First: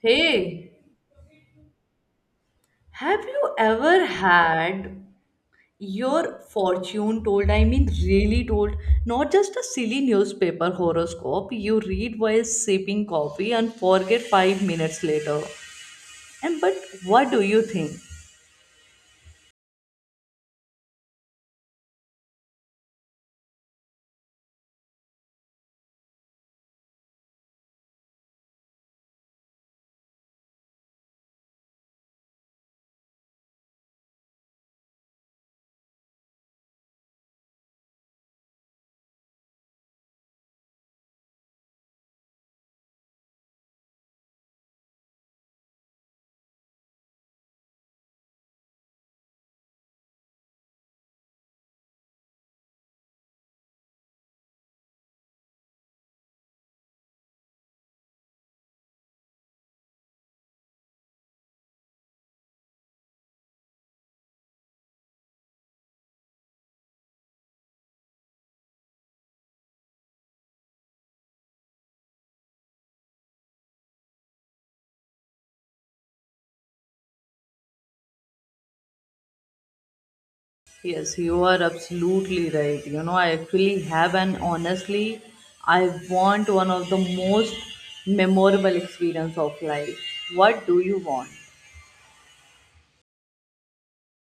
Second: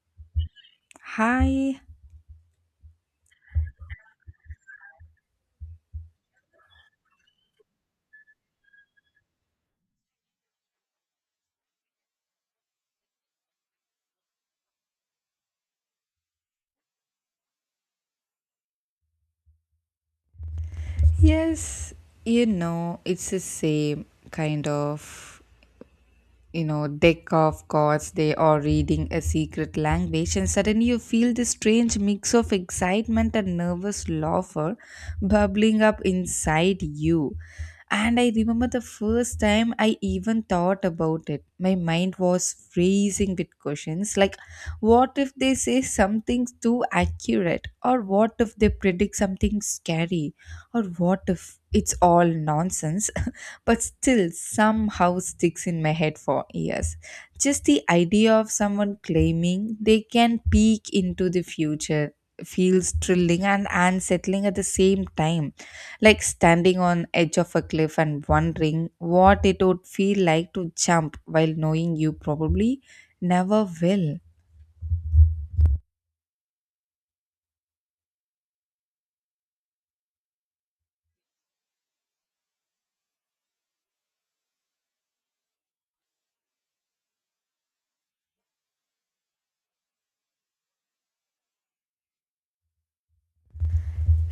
Hey, Hi. have you ever had your fortune told? I mean, really told, not just a silly newspaper horoscope you read while sipping coffee and forget 5 minutes later. And but what do you think? Yes, it's the same kind of deck of cards they are reading a secret language, and suddenly you feel this strange mix of excitement and nervous laughter bubbling up inside you. And I remember the first time I even thought about it, my mind was freezing with questions like, what if they say something too accurate, or what if they predict something scary, or what if it's all nonsense? But still somehow sticks in my head for years. Just the idea of someone claiming they can peek into the future feels thrilling and unsettling at the same time, like standing on edge of a cliff and wondering what it would feel like to jump while knowing you probably never will. Yes, you are absolutely right. You know, I actually have, and honestly, I want one of the most memorable experience of life. What do you want?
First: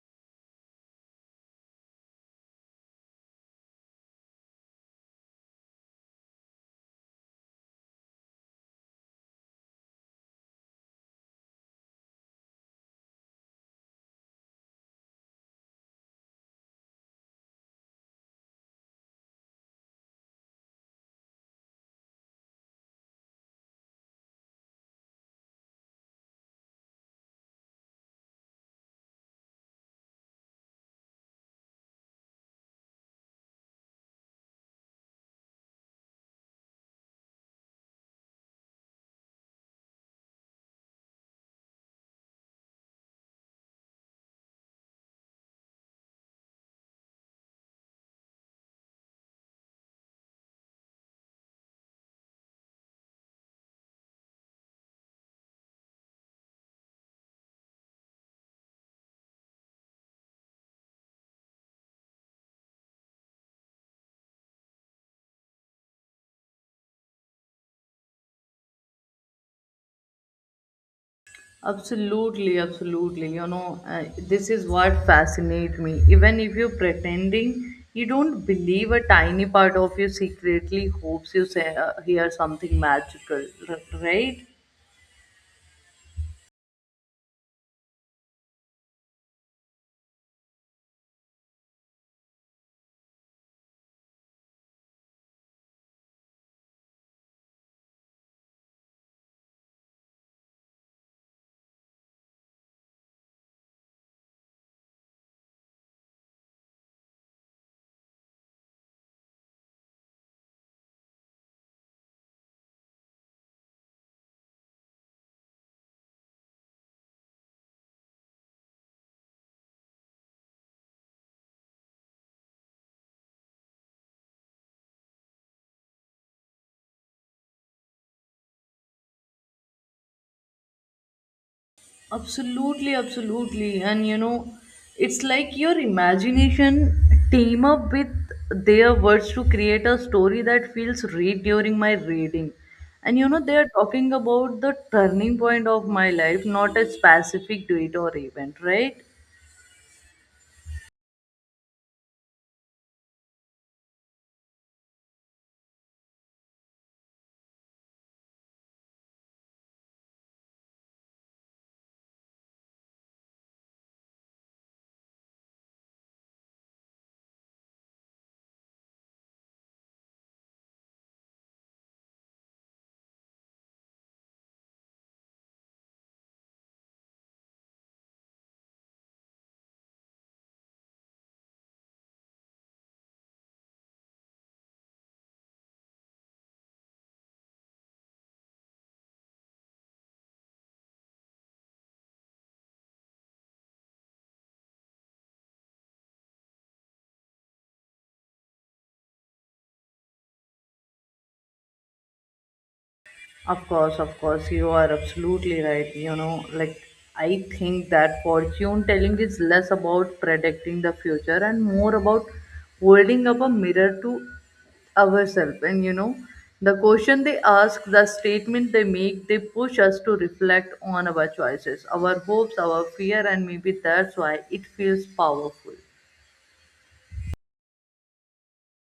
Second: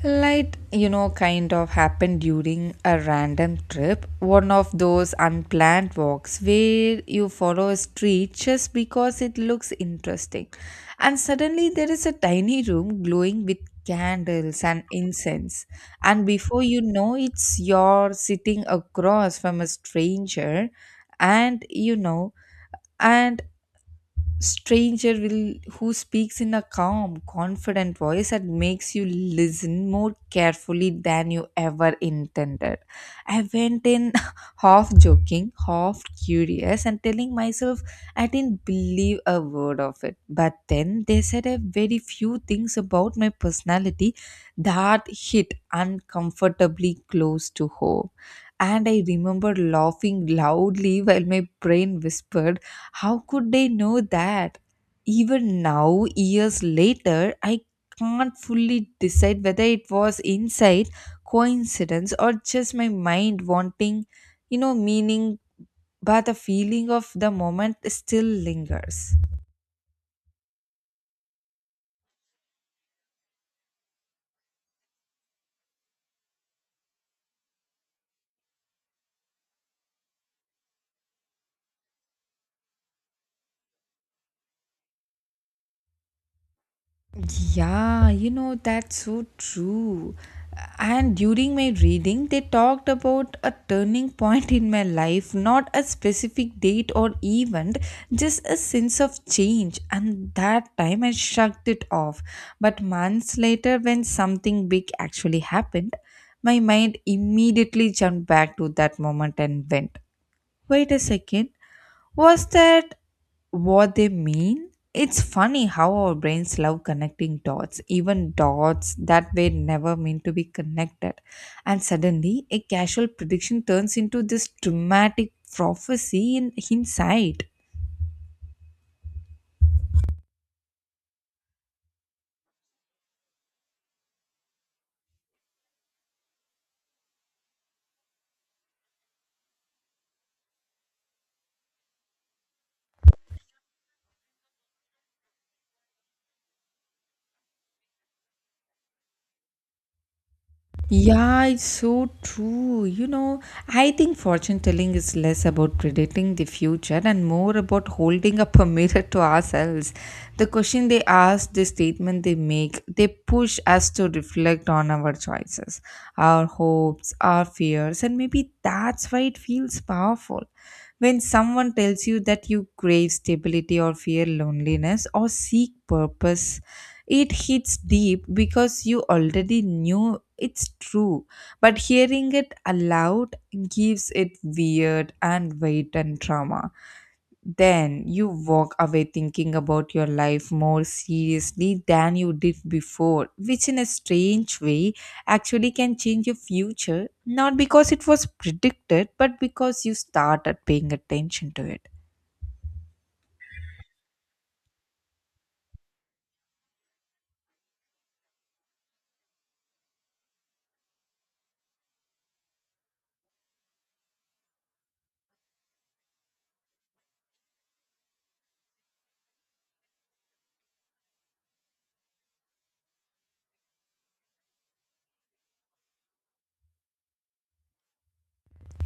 Like, kind of happened during a random trip, one of those unplanned walks where you follow a street just because it looks interesting. And suddenly there is a tiny room glowing with candles and incense. And before you know, it's you're sitting across from a stranger, and you know, and stranger will who speaks in a calm confident voice that makes you listen more carefully than you ever intended. I went in half joking, half curious, and telling myself I didn't believe a word of it. But then they said a very few things about my personality that hit uncomfortably close to home. And I remember laughing loudly while my brain whispered, how could they know that? Even now, years later, I can't fully decide whether it was insight, coincidence, or just my mind wanting, meaning, but the feeling of the moment still lingers. Absolutely, absolutely. You know, this is what fascinates me. Even if you're pretending you don't believe, a tiny part of you secretly hopes you say, hear something magical, right? Yeah, you know, that's so true. And during my reading, they talked about a turning point in my life, not a specific date or event, just a sense of change. And that time I shrugged it off. But months later, when something big actually happened, my mind immediately jumped back to that moment and went, wait a second, was that what they mean. It's funny how our brains love connecting dots, even dots that were never meant to be connected. And suddenly, a casual prediction turns into this dramatic prophecy in hindsight. Absolutely, absolutely. And you know, it's like your imagination team up with their words to create a story that feels real during my reading. And you know, they are talking about the turning point of my life, not a specific date or event, right? Yeah, it's so true. You know, I think fortune telling is less about predicting the future and more about holding up a mirror to ourselves. The question they ask, the statement they make, they push us to reflect on our choices, our hopes, our fears, and maybe that's why it feels powerful. When someone tells you that you crave stability or fear loneliness or seek purpose, it hits deep because you already knew it's true, but hearing it aloud gives it weird and weight and trauma. Then you walk away thinking about your life more seriously than you did before, which in a strange way actually can change your future, not because it was predicted, but because you started paying attention to it. Of course, you are absolutely right. You know, like I think that fortune telling is less about predicting the future and more about holding up a mirror to ourselves. And you know, the question they ask, the statement they make, they push us to reflect on our choices, our hopes, our fear, and maybe that's why it feels powerful.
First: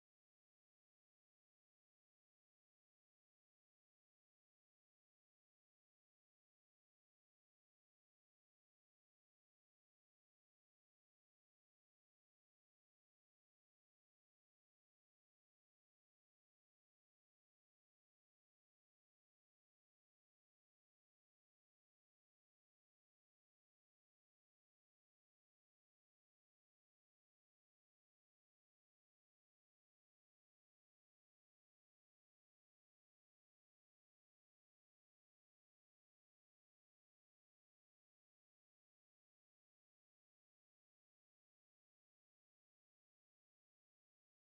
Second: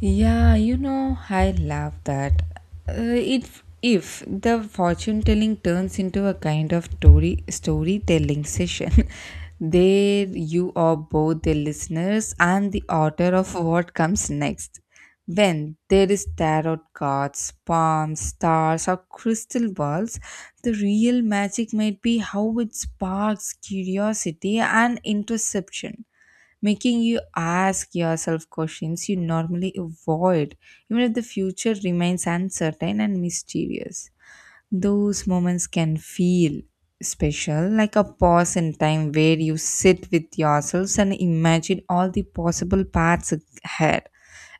Yeah, you know, I love that. If the fortune telling turns into a kind of storytelling session, there you are both the listeners and the author of what comes next. When there is tarot cards, palms, stars, or crystal balls, the real magic might be how it sparks curiosity and interception, making you ask yourself questions you normally avoid, even if the future remains uncertain and mysterious. Those moments can feel special, like a pause in time where you sit with yourselves and imagine all the possible paths ahead.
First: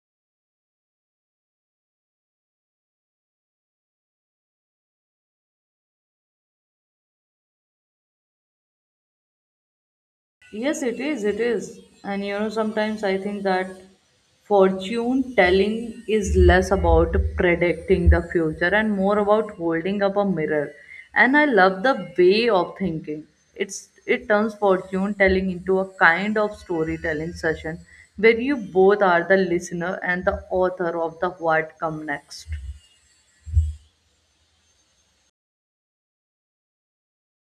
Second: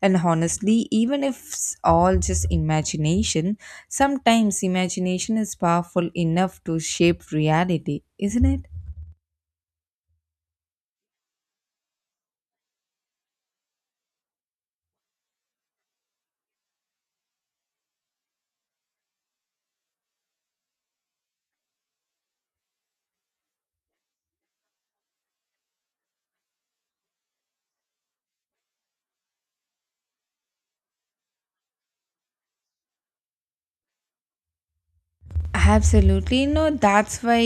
And honestly, even if it's all just imagination, sometimes imagination is powerful enough to shape reality, isn't it? Yes, it is. It is. And you know, sometimes I think that fortune telling is less about predicting the future and more about holding up a mirror. And I love the way of thinking. It turns fortune telling into a kind of storytelling session where you both are the listener and the author of the what come next. Absolutely. You know, that's why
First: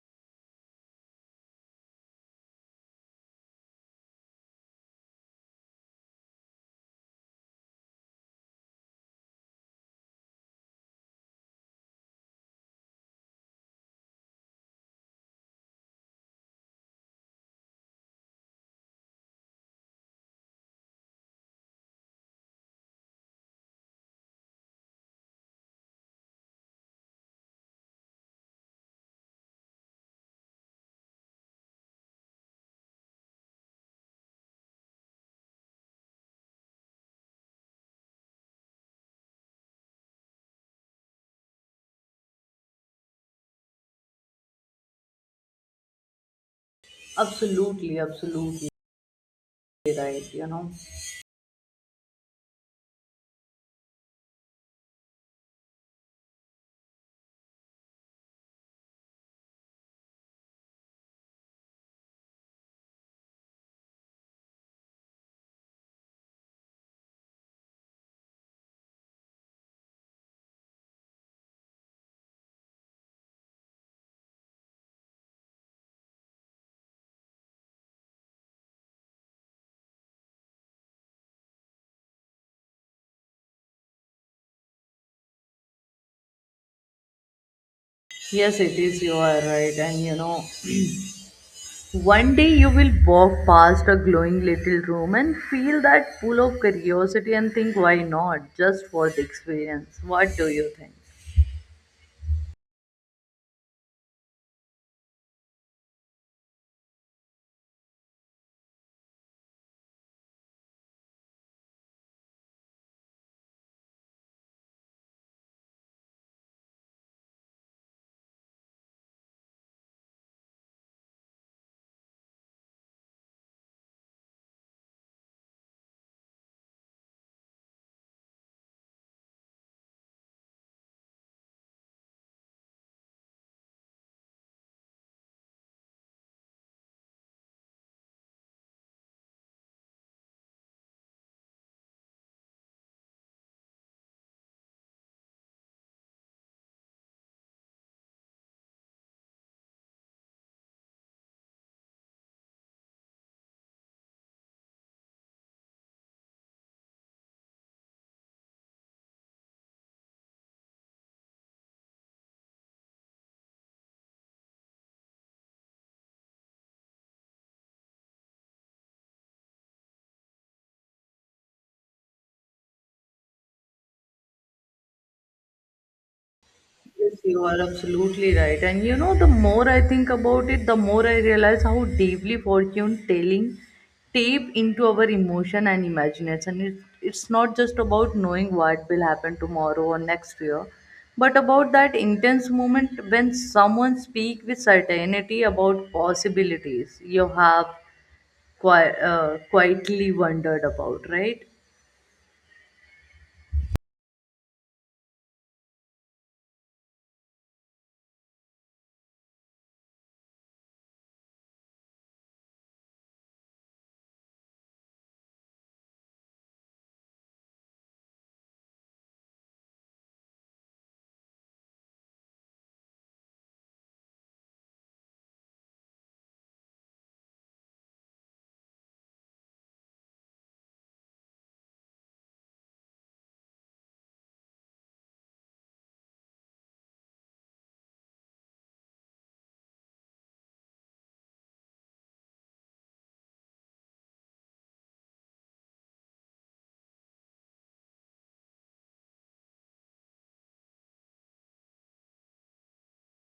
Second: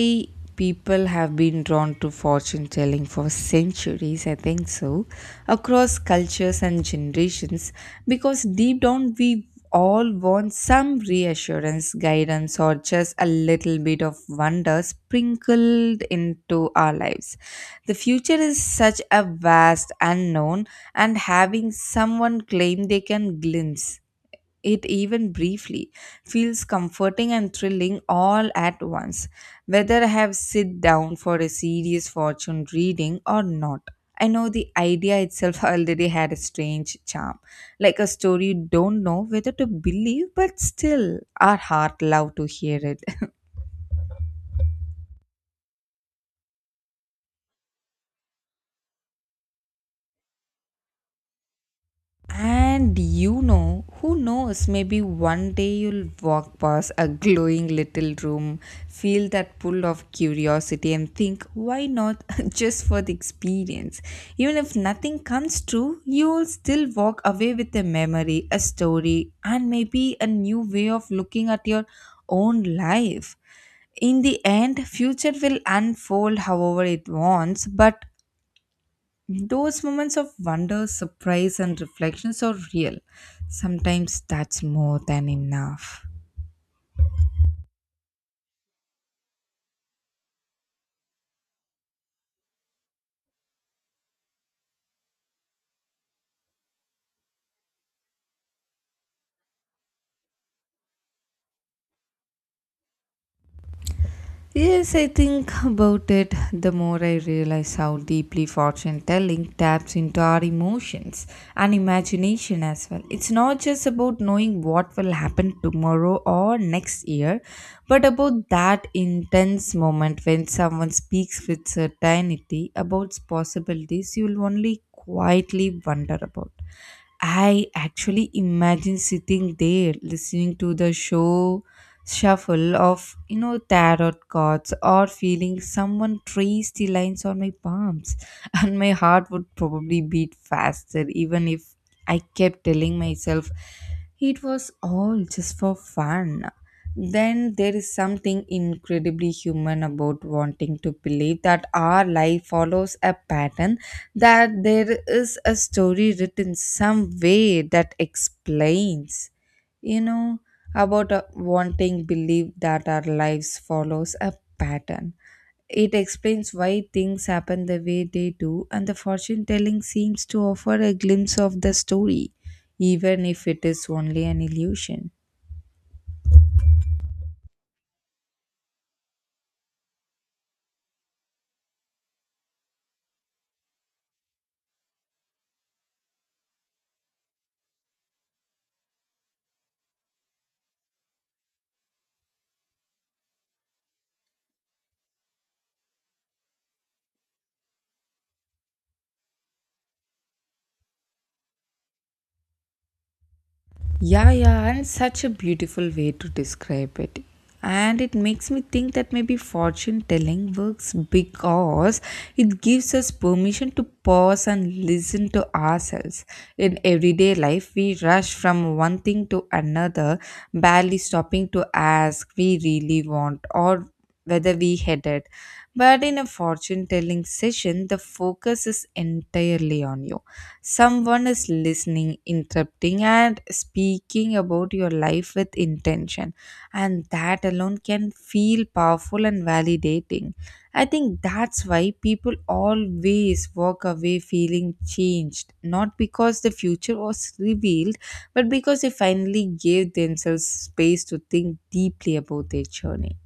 people have been drawn to fortune telling for centuries, I think so, across cultures and generations, because deep down we all want some reassurance, guidance, or just a little bit of wonder sprinkled into our lives. The future is such a vast unknown, and having someone claim they can glimpse it even briefly feels comforting and thrilling all at once, whether I have sit down for a serious fortune reading or not. I know the idea itself already had a strange charm, like a story you don't know whether to believe, but still our heart love to hear it. Absolutely, absolutely right, you know. And you know, who knows, maybe one day you'll walk past a glowing little room, feel that pull of curiosity, and think, why not, just for the experience? Even if nothing comes true, you'll still walk away with a memory, a story, and maybe a new way of looking at your own life. In the end, future will unfold however it wants, but those moments of wonder, surprise, and reflections are real. Sometimes that's more than enough. Yes, it is. You are right. And you know, one day you will walk past a glowing little room and feel that pull of curiosity and think, why not? Just for the experience. What do you think? Yes, I think about it, the more I realize how deeply fortune telling taps into our emotions and imagination as well. It's not just about knowing what will happen tomorrow or next year, but about that intense moment when someone speaks with certainty about possibilities you will only quietly wonder about. I actually imagine sitting there listening to the show shuffle of tarot cards or feeling someone trace the lines on my palms, and my heart would probably beat faster even if I kept telling myself it was all just for fun. Then there is something incredibly human about wanting to believe that our life follows a pattern, that there is a story written some way that explains, you know about wanting belief that our lives follows a pattern. It explains why things happen the way they do, and the fortune telling seems to offer a glimpse of the story even if it is only an illusion. Yes, you are absolutely right. And you know, the more I think about it, the more I realize how deeply fortune telling tape into our emotion and imagination. It's not just about knowing what will happen tomorrow or next year, but about that intense moment when someone speaks with certainty about possibilities you have quietly wondered about, right? Yeah, yeah, and such a beautiful way to describe it. And it makes me think that maybe fortune telling works because it gives us permission to pause and listen to ourselves. In everyday life, we rush from one thing to another, barely stopping to ask we really want or whether we headed. But in a fortune telling session, the focus is entirely on you. Someone is listening, interrupting, and speaking about your life with intention. And that alone can feel powerful and validating. I think that's why people always walk away feeling changed, not because the future was revealed, but because they finally gave themselves space to think deeply about their journey.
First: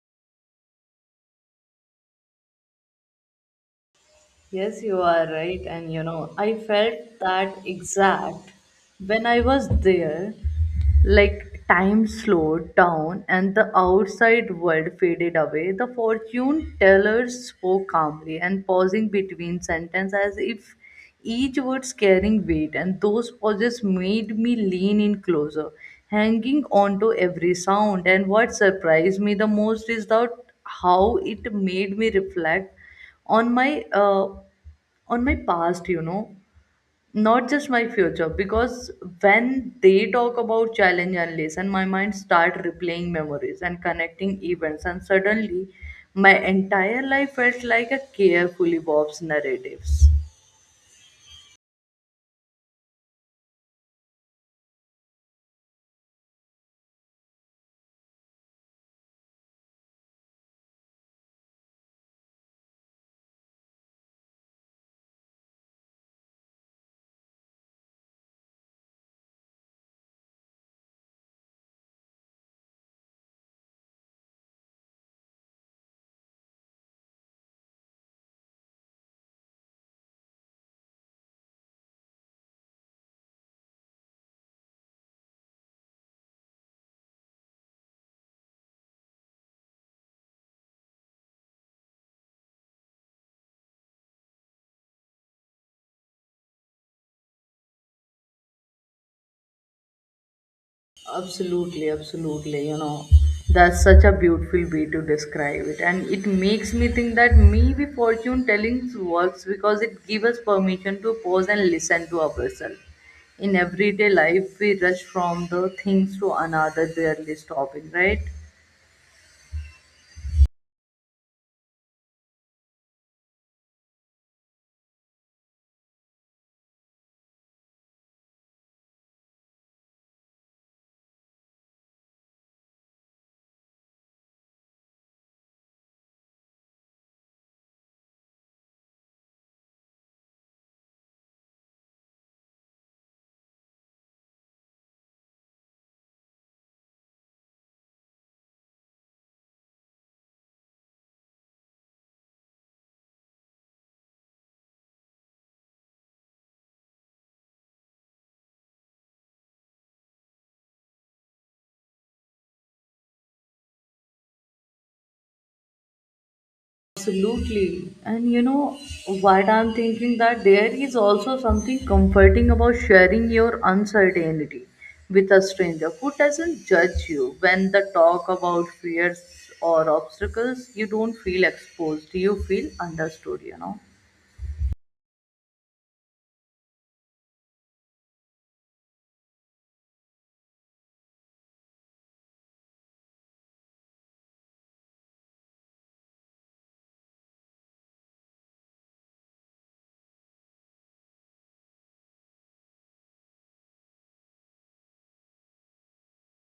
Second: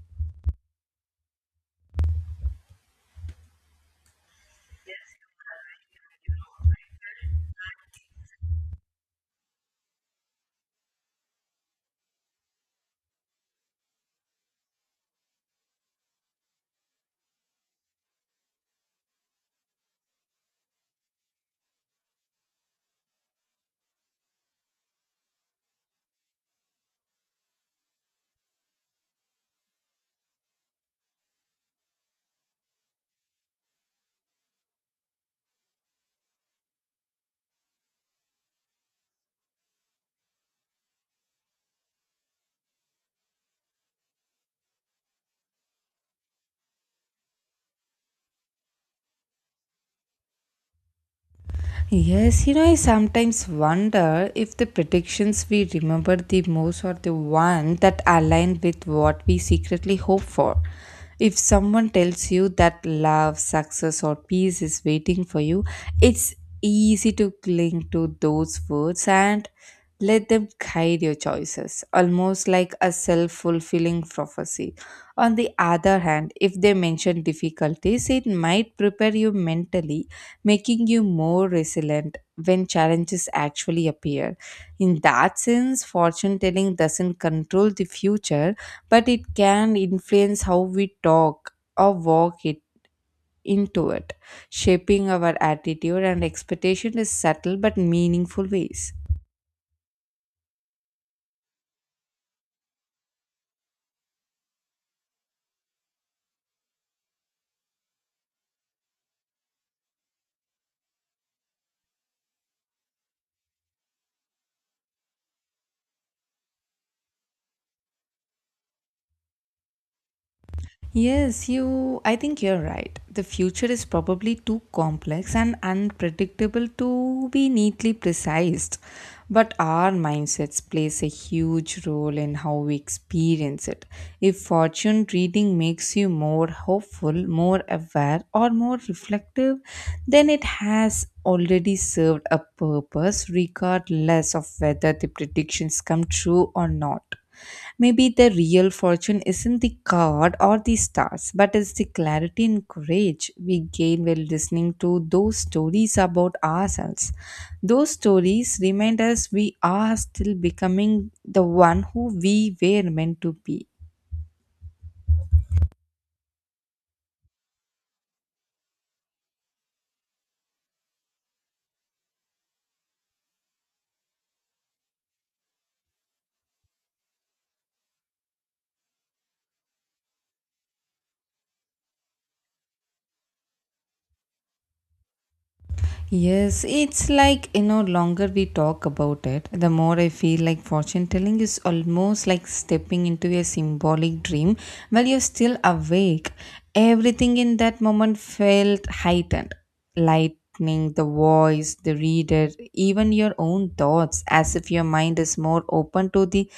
Yes, you are right. And you know, I felt that exact when I was there. Like time slowed down and the outside world faded away. The fortune teller spoke calmly and pausing between sentences as if each word's carrying weight, and those pauses made me lean in closer, hanging on to every sound. And what surprised me the most is that how it made me reflect on my uh, on my past, you know, not just my future, because when they talk about challenge and lesson, my mind start replaying memories and connecting events, and suddenly my entire life felt like a carefully Bob's narratives. Yes, you know, I sometimes wonder if the predictions we remember the most are the ones that align with what we secretly hope for. If someone tells you that love, success, or peace is waiting for you, it's easy to cling to those words and let them guide your choices, almost like a self fulfilling prophecy. On the other hand, if they mention difficulties, it might prepare you mentally, making you more resilient when challenges actually appear. In that sense, fortune telling doesn't control the future, but it can influence how we talk or walk it into it, shaping our attitude and expectation in subtle but meaningful ways. Absolutely, absolutely. You know, that's such a beautiful way to describe it. And it makes me think that maybe fortune telling works because it gives us permission to pause and listen to ourselves. In everyday life, we rush from the things to another, barely stopping, right? Yes, you. I think you're right. The future is probably too complex and unpredictable to be neatly precise. But our mindsets plays a huge role in how we experience it. If fortune reading makes you more hopeful, more aware, or more reflective, then it has already served a purpose, regardless of whether the predictions come true or not. Maybe the real fortune isn't the card or the stars, but it's the clarity and courage we gain while listening to those stories about ourselves. Those stories remind us we are still becoming the one who we were meant to be. Absolutely. And you know, what I'm thinking that there is also something comforting about sharing your uncertainty with a stranger who doesn't judge you. When the talk about fears or obstacles, you don't feel exposed, you feel understood, you know. Yes, it's like, you know, longer we talk about it, the more I feel like fortune telling is almost like stepping into a symbolic dream while you're still awake. Everything in that moment felt heightened. Lightning, the voice, the reader, even your own thoughts, as if your mind is more open to the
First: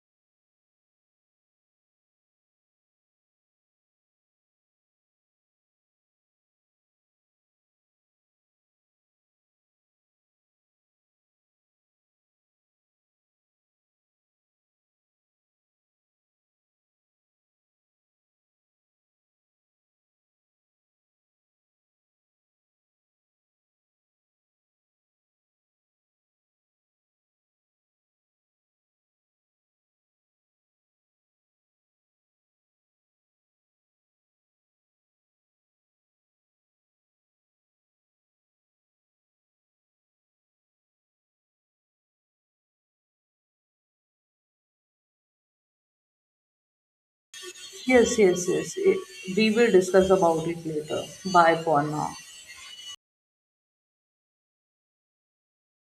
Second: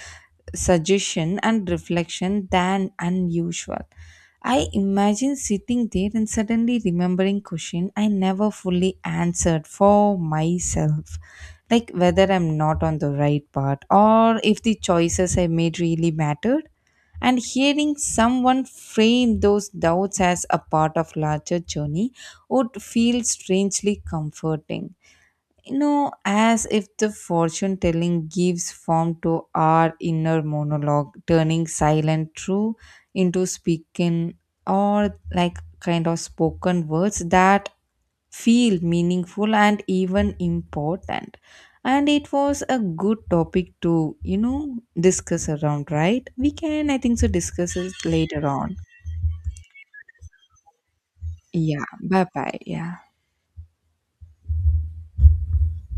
suggestion and reflection than unusual. I imagine sitting there and suddenly remembering question I never fully answered for myself, like whether I'm not on the right path or if the choices I made really mattered. And hearing someone frame those doubts as a part of larger journey would feel strangely comforting, you know, as if the fortune telling gives form to our inner monologue, turning silent truth into speaking or like kind of spoken words that feel meaningful and even important. And it was a good topic to, you know, discuss around, right? We can, I think so, discuss it Yes, yes, later yes. on. Eh, we will discuss about it later. Bye Yeah, for now. bye bye. Yeah.